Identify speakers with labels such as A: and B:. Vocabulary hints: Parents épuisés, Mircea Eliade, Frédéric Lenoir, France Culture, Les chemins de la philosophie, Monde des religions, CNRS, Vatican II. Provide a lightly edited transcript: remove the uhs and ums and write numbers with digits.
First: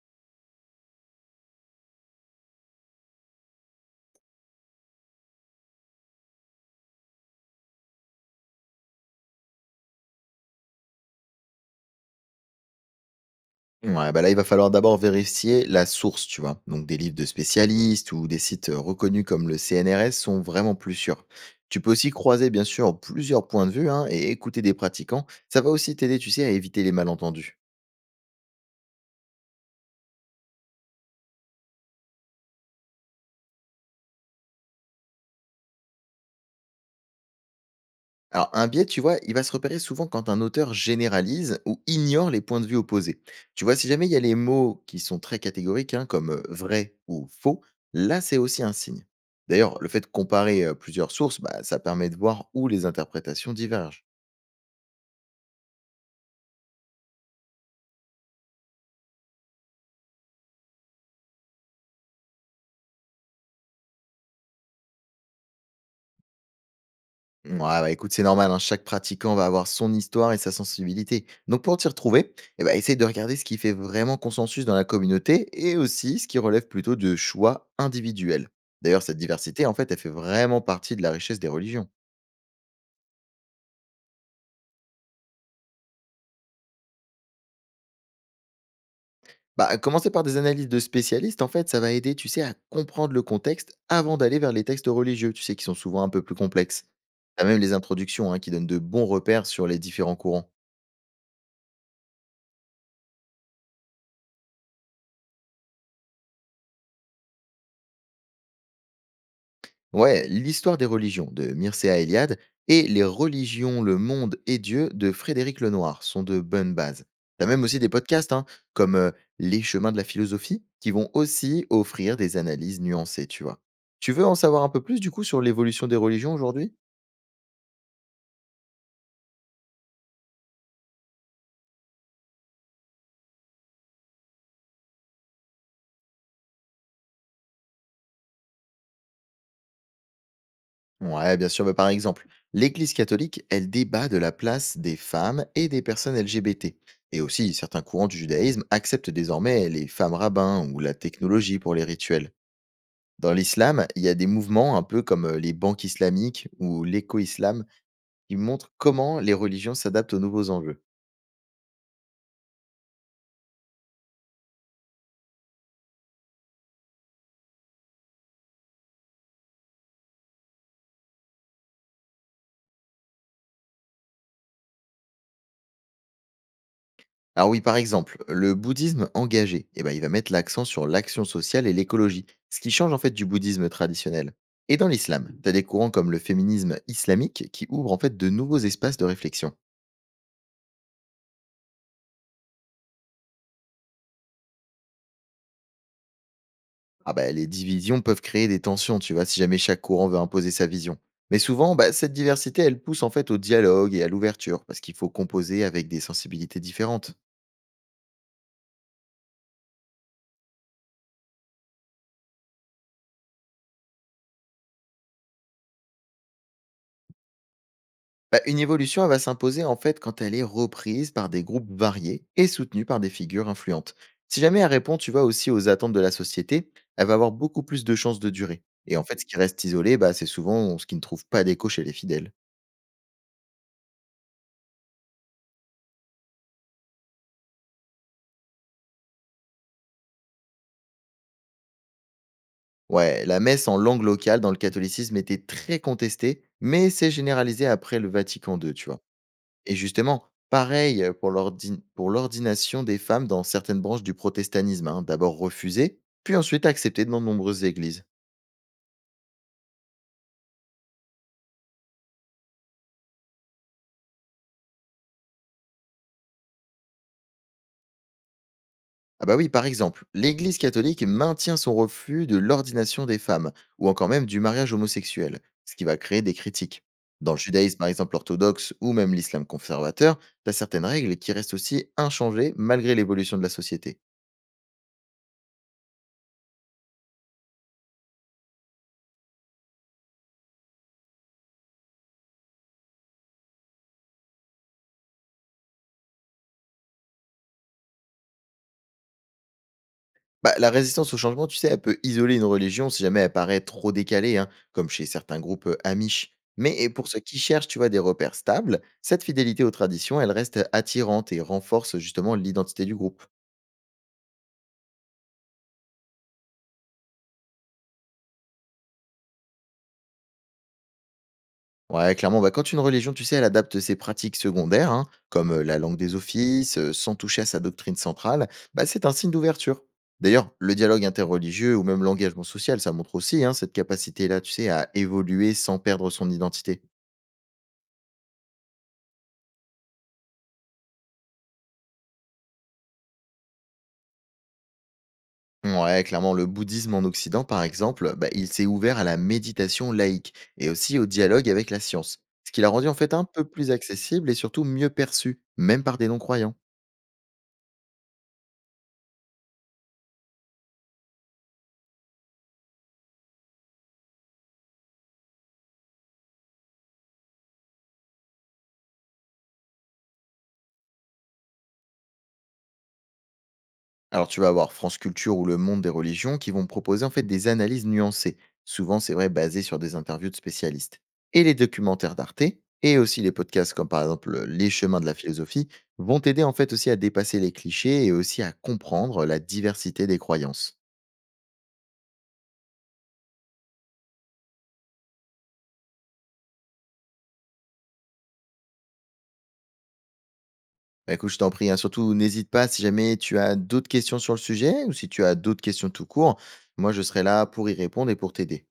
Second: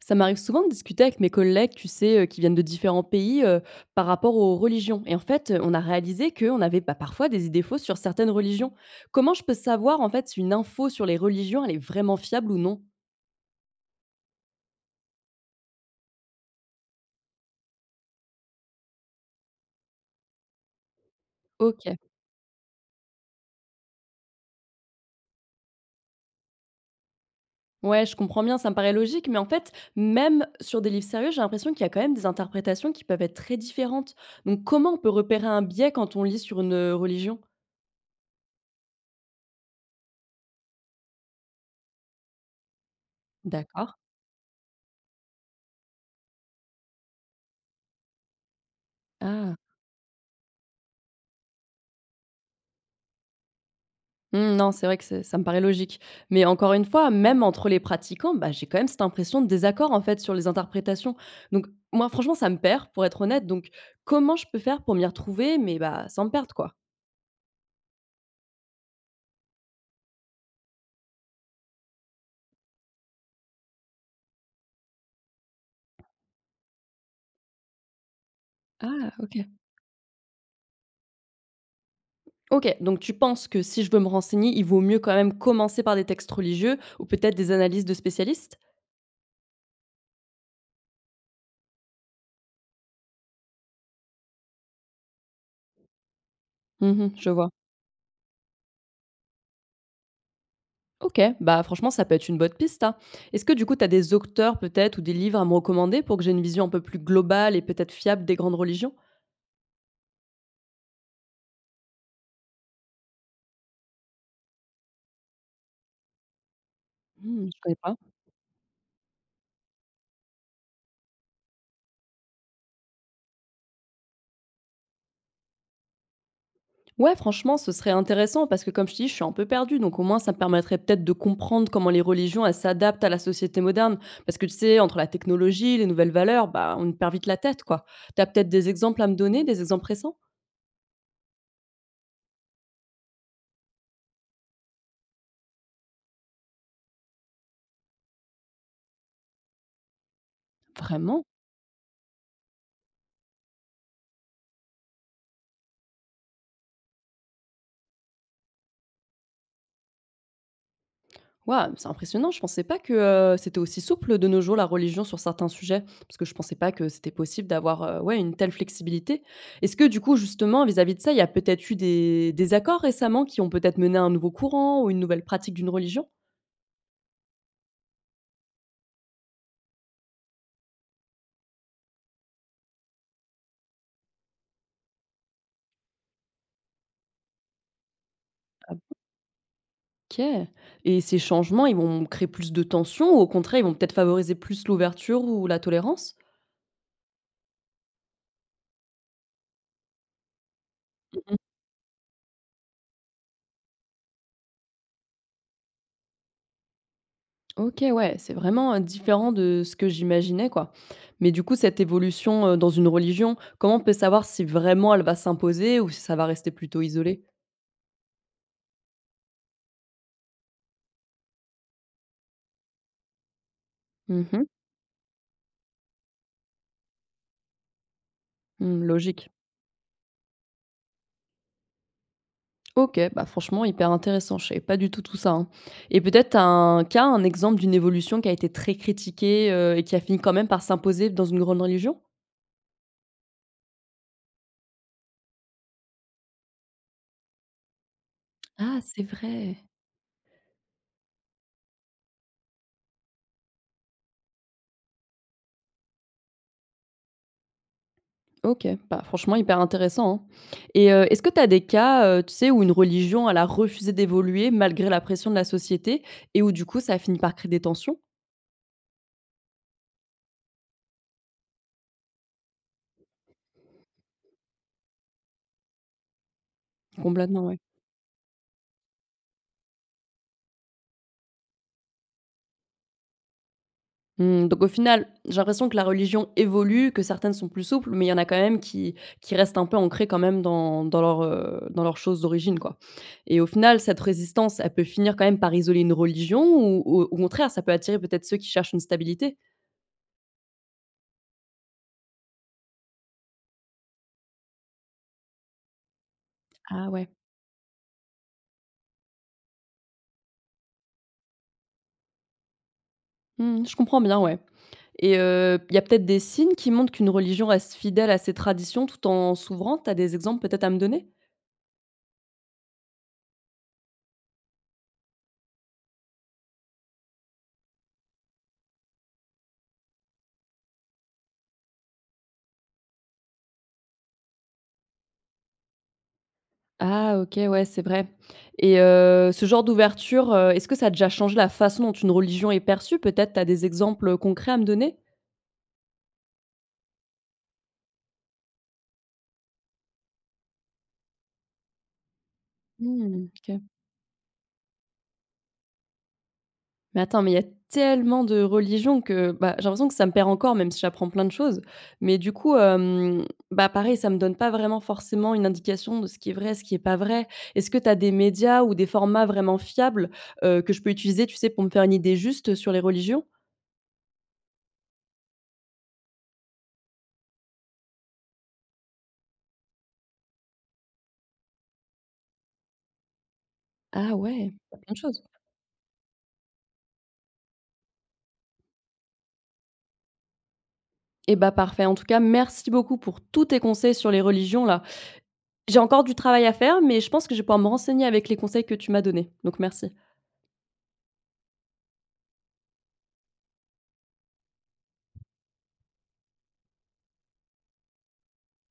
A: Ça m'arrive souvent de discuter avec mes collègues, tu sais, qui viennent de différents pays par rapport aux religions. Et en fait, on a réalisé qu'on avait bah, parfois des idées fausses sur certaines religions. Comment je peux savoir, en fait, si une info sur les religions, elle est vraiment fiable ou non?
B: Ouais, bah là, il va falloir d'abord vérifier la source, tu vois. Donc, des livres de spécialistes ou des sites reconnus comme le CNRS sont vraiment plus sûrs.
A: Ok.
B: Tu peux aussi croiser, bien sûr, plusieurs points de vue hein, et écouter des pratiquants. Ça va aussi t'aider, tu sais, à éviter les malentendus.
A: Ouais, je comprends bien, ça me paraît logique, mais en fait, même sur des livres sérieux, j'ai l'impression qu'il y a quand même des interprétations qui peuvent être très différentes. Donc, comment on peut repérer un biais quand on lit sur une religion?
B: Alors, un biais, tu vois, il va se repérer souvent quand un auteur généralise ou ignore les points de vue opposés. Tu vois, si
A: D'accord.
B: jamais il y a les mots qui sont très catégoriques, hein, comme vrai ou faux, là, c'est aussi un signe.
A: Ah.
B: D'ailleurs, le fait de comparer plusieurs sources, bah, ça permet de voir où les interprétations divergent.
A: Mmh, non, c'est vrai que c'est ça me paraît logique. Mais encore une fois, même entre les pratiquants, bah, j'ai quand même cette impression de désaccord, en fait, sur les interprétations. Donc moi, franchement, ça me perd, pour être honnête. Donc comment je peux faire pour m'y retrouver, mais bah, sans me perdre, quoi?
B: Ouais, bah, écoute, c'est normal, hein, chaque pratiquant va avoir son histoire et sa sensibilité. Donc pour t'y retrouver, eh ben, essaye de regarder ce qui fait vraiment consensus dans la communauté et aussi ce qui relève plutôt de choix individuels. D'ailleurs,
A: Ah,
B: cette
A: OK.
B: diversité, en fait, elle fait vraiment partie de la richesse des religions.
A: OK, donc tu penses que si je veux me renseigner, il vaut mieux quand même commencer par des textes religieux ou peut-être des analyses de spécialistes?
B: Bah, commencer par des analyses de spécialistes, en fait, ça va aider, tu sais, à comprendre le contexte avant d'aller vers les textes religieux, tu sais, qui sont souvent un peu plus complexes.
A: Mmh, je
B: T'as
A: vois.
B: même les introductions hein, qui donnent de bons repères sur les différents courants.
A: OK, bah, franchement, ça peut être une bonne piste, hein. Est-ce que du coup, tu as des auteurs peut-être ou des livres à me recommander pour que j'ai une vision un peu plus globale et peut-être fiable des grandes religions?
B: Ouais, l'histoire des religions de Mircea Eliade et les religions, le monde et Dieu de Frédéric Lenoir sont de bonnes bases.
A: Mmh,
B: T'as
A: je
B: même
A: connais
B: aussi des
A: pas.
B: podcasts hein, comme Les chemins de la philosophie qui vont aussi offrir des analyses nuancées, tu vois. Tu veux en savoir un peu plus du coup sur l'évolution des religions aujourd'hui?
A: Ouais, franchement, ce serait intéressant parce que comme je te dis, je suis un peu perdue, donc au moins ça me permettrait peut-être de comprendre comment les religions elles s'adaptent à la société moderne. Parce que tu sais, entre la technologie, les nouvelles valeurs, bah on perd vite la tête, quoi. Tu as peut-être des exemples à me donner, des exemples récents?
B: Ouais, bien sûr, bah, par exemple, l'Église catholique, elle débat de la place des femmes et des personnes LGBT. Et aussi, certains courants du judaïsme acceptent désormais les femmes rabbins ou la
A: Vraiment?
B: technologie pour les rituels. Dans l'islam, il y a des mouvements un peu comme, les banques islamiques ou l'éco-islam qui montrent comment les religions s'adaptent aux nouveaux enjeux.
A: Waouh, c'est impressionnant. Je pensais pas que c'était aussi souple de nos jours la religion sur certains sujets, parce que je pensais pas que c'était possible d'avoir ouais une telle flexibilité. Est-ce que du coup justement vis-à-vis de ça, il y a peut-être eu des accords récemment qui ont peut-être mené à un nouveau courant ou une nouvelle pratique d'une religion?
B: Alors oui, par exemple, le bouddhisme engagé, eh ben, il va mettre l'accent sur l'action sociale et l'écologie, ce qui change en fait du bouddhisme traditionnel. Et dans l'islam, tu as des courants comme le féminisme islamique qui ouvrent en fait de nouveaux espaces de réflexion.
A: OK, et ces changements, ils vont créer plus de tensions ou au contraire, ils vont peut-être favoriser plus l'ouverture ou la tolérance?
B: Ah bah, les divisions peuvent créer des tensions, tu vois, si jamais chaque courant veut imposer sa vision.
A: Mmh.
B: Mais souvent, bah, cette diversité, elle pousse en fait au dialogue et à l'ouverture, parce qu'il faut composer avec des sensibilités différentes.
A: OK, ouais, c'est vraiment, différent de ce que j'imaginais, quoi. Mais du coup, cette évolution, dans une religion, comment on peut savoir si vraiment elle va s'imposer ou si ça va rester plutôt isolé?
B: Bah, une évolution, elle va s'imposer en fait quand elle est reprise par des groupes variés et soutenue par des figures influentes.
A: Mmh
B: Si
A: mh.
B: jamais elle répond, tu vois, aussi aux attentes de la société, elle va avoir beaucoup plus de chances de durer.
A: Mmh,
B: Et en fait, ce
A: logique.
B: qui reste isolé, bah, c'est souvent ce qui ne trouve pas d'écho chez les fidèles.
A: OK, bah, franchement hyper intéressant, je savais pas du tout tout ça, hein, et peut-être un cas, un exemple d'une évolution qui a été très critiquée, heu, et qui a fini quand même par s'imposer dans une grande religion?
B: Ouais, la messe en langue locale dans le catholicisme était très contestée, mais s'est généralisée après le Vatican II,
A: Ah,
B: tu vois.
A: c'est vrai.
B: Et justement, pareil pour l'ordination des femmes dans certaines branches du protestantisme, hein, d'abord refusée, puis ensuite acceptée dans de nombreuses églises.
A: OK, bah, franchement hyper intéressant, hein. Et est-ce que tu as des cas, tu sais, où une religion, elle a refusé d'évoluer malgré la pression de la société et où du coup ça a fini par créer des tensions?
B: Ah bah oui, par exemple, l'Église catholique maintient son refus de l'ordination des femmes, ou encore même du mariage homosexuel, ce qui va créer des critiques. Dans le
A: Complètement, ouais.
B: judaïsme, par exemple, orthodoxe ou même l'islam conservateur, t'as certaines règles qui restent aussi inchangées malgré l'évolution de la société.
A: Mmh, donc au final, j'ai l'impression que la religion évolue, que certaines sont plus souples, mais il y en a quand même qui restent un peu ancrées quand même dans leurs, dans leurs choses d'origine, quoi. Et au final, cette résistance, elle peut finir quand même par isoler une religion ou au contraire, ça peut attirer peut-être ceux qui cherchent une stabilité?
B: Bah, la résistance au changement, tu sais, elle peut isoler une religion si jamais elle paraît trop décalée, hein, comme chez certains groupes amish. Mais
A: Ah
B: et pour
A: ouais,
B: ceux qui cherchent, tu vois, des repères stables, cette fidélité aux traditions, elle reste attirante et renforce justement l'identité du groupe.
A: mmh, je comprends bien, ouais. Et il y a peut-être des signes qui montrent qu'une religion reste fidèle à ses traditions tout en s'ouvrant? Tu as des exemples peut-être à me donner?
B: Ouais, clairement, bah, quand une religion, tu sais, elle adapte ses pratiques secondaires, hein, comme la langue des offices, sans toucher à sa doctrine centrale, bah, c'est un signe d'ouverture. D'ailleurs, le dialogue interreligieux ou même l'engagement social, ça montre aussi hein, cette capacité-là, tu sais, à évoluer sans perdre son identité.
A: Ah OK, ouais, c'est vrai. Et ce genre d'ouverture, est-ce que ça a déjà changé la façon dont une religion est perçue? Peut-être tu as des exemples, concrets à me donner?
B: Ouais, clairement, le bouddhisme en Occident, par exemple, bah, il s'est ouvert à la méditation laïque et aussi au dialogue avec la science, ce qui l'a rendu en fait un
A: Mmh,
B: peu
A: OK.
B: plus accessible et surtout mieux perçu, même par des non-croyants.
A: Mais attends, mais il y a tellement de religions que, bah, j'ai l'impression que ça me perd encore, même si j'apprends plein de choses. Mais du coup, hem, bah, pareil, ça me donne pas vraiment forcément une indication de ce qui est vrai, ce qui est pas vrai. Est-ce que tu as des médias ou des formats vraiment fiables, que je peux utiliser, tu sais, pour me faire une idée juste sur les religions?
B: Alors tu vas avoir France Culture ou le Monde des religions qui vont proposer en fait des analyses nuancées, souvent c'est vrai basées sur des interviews de spécialistes. Et les documentaires d'Arte et aussi les podcasts comme par
A: Ah
B: exemple
A: ouais,
B: Les
A: y a plein de
B: chemins de la
A: choses.
B: philosophie vont t'aider en fait aussi à dépasser les clichés et aussi à comprendre la diversité des croyances.
A: Eh bah, parfait. En tout cas, merci beaucoup pour tous tes conseils sur les religions là. J'ai encore du travail à faire, mais je pense que je vais pouvoir me renseigner avec les conseils que tu m'as donnés. Donc merci.
B: Bah, écoute, je t'en prie, hein. Surtout, n'hésite pas si jamais tu as d'autres questions sur le sujet ou si tu as d'autres questions tout court. Moi, je serai là pour y répondre et pour t'aider.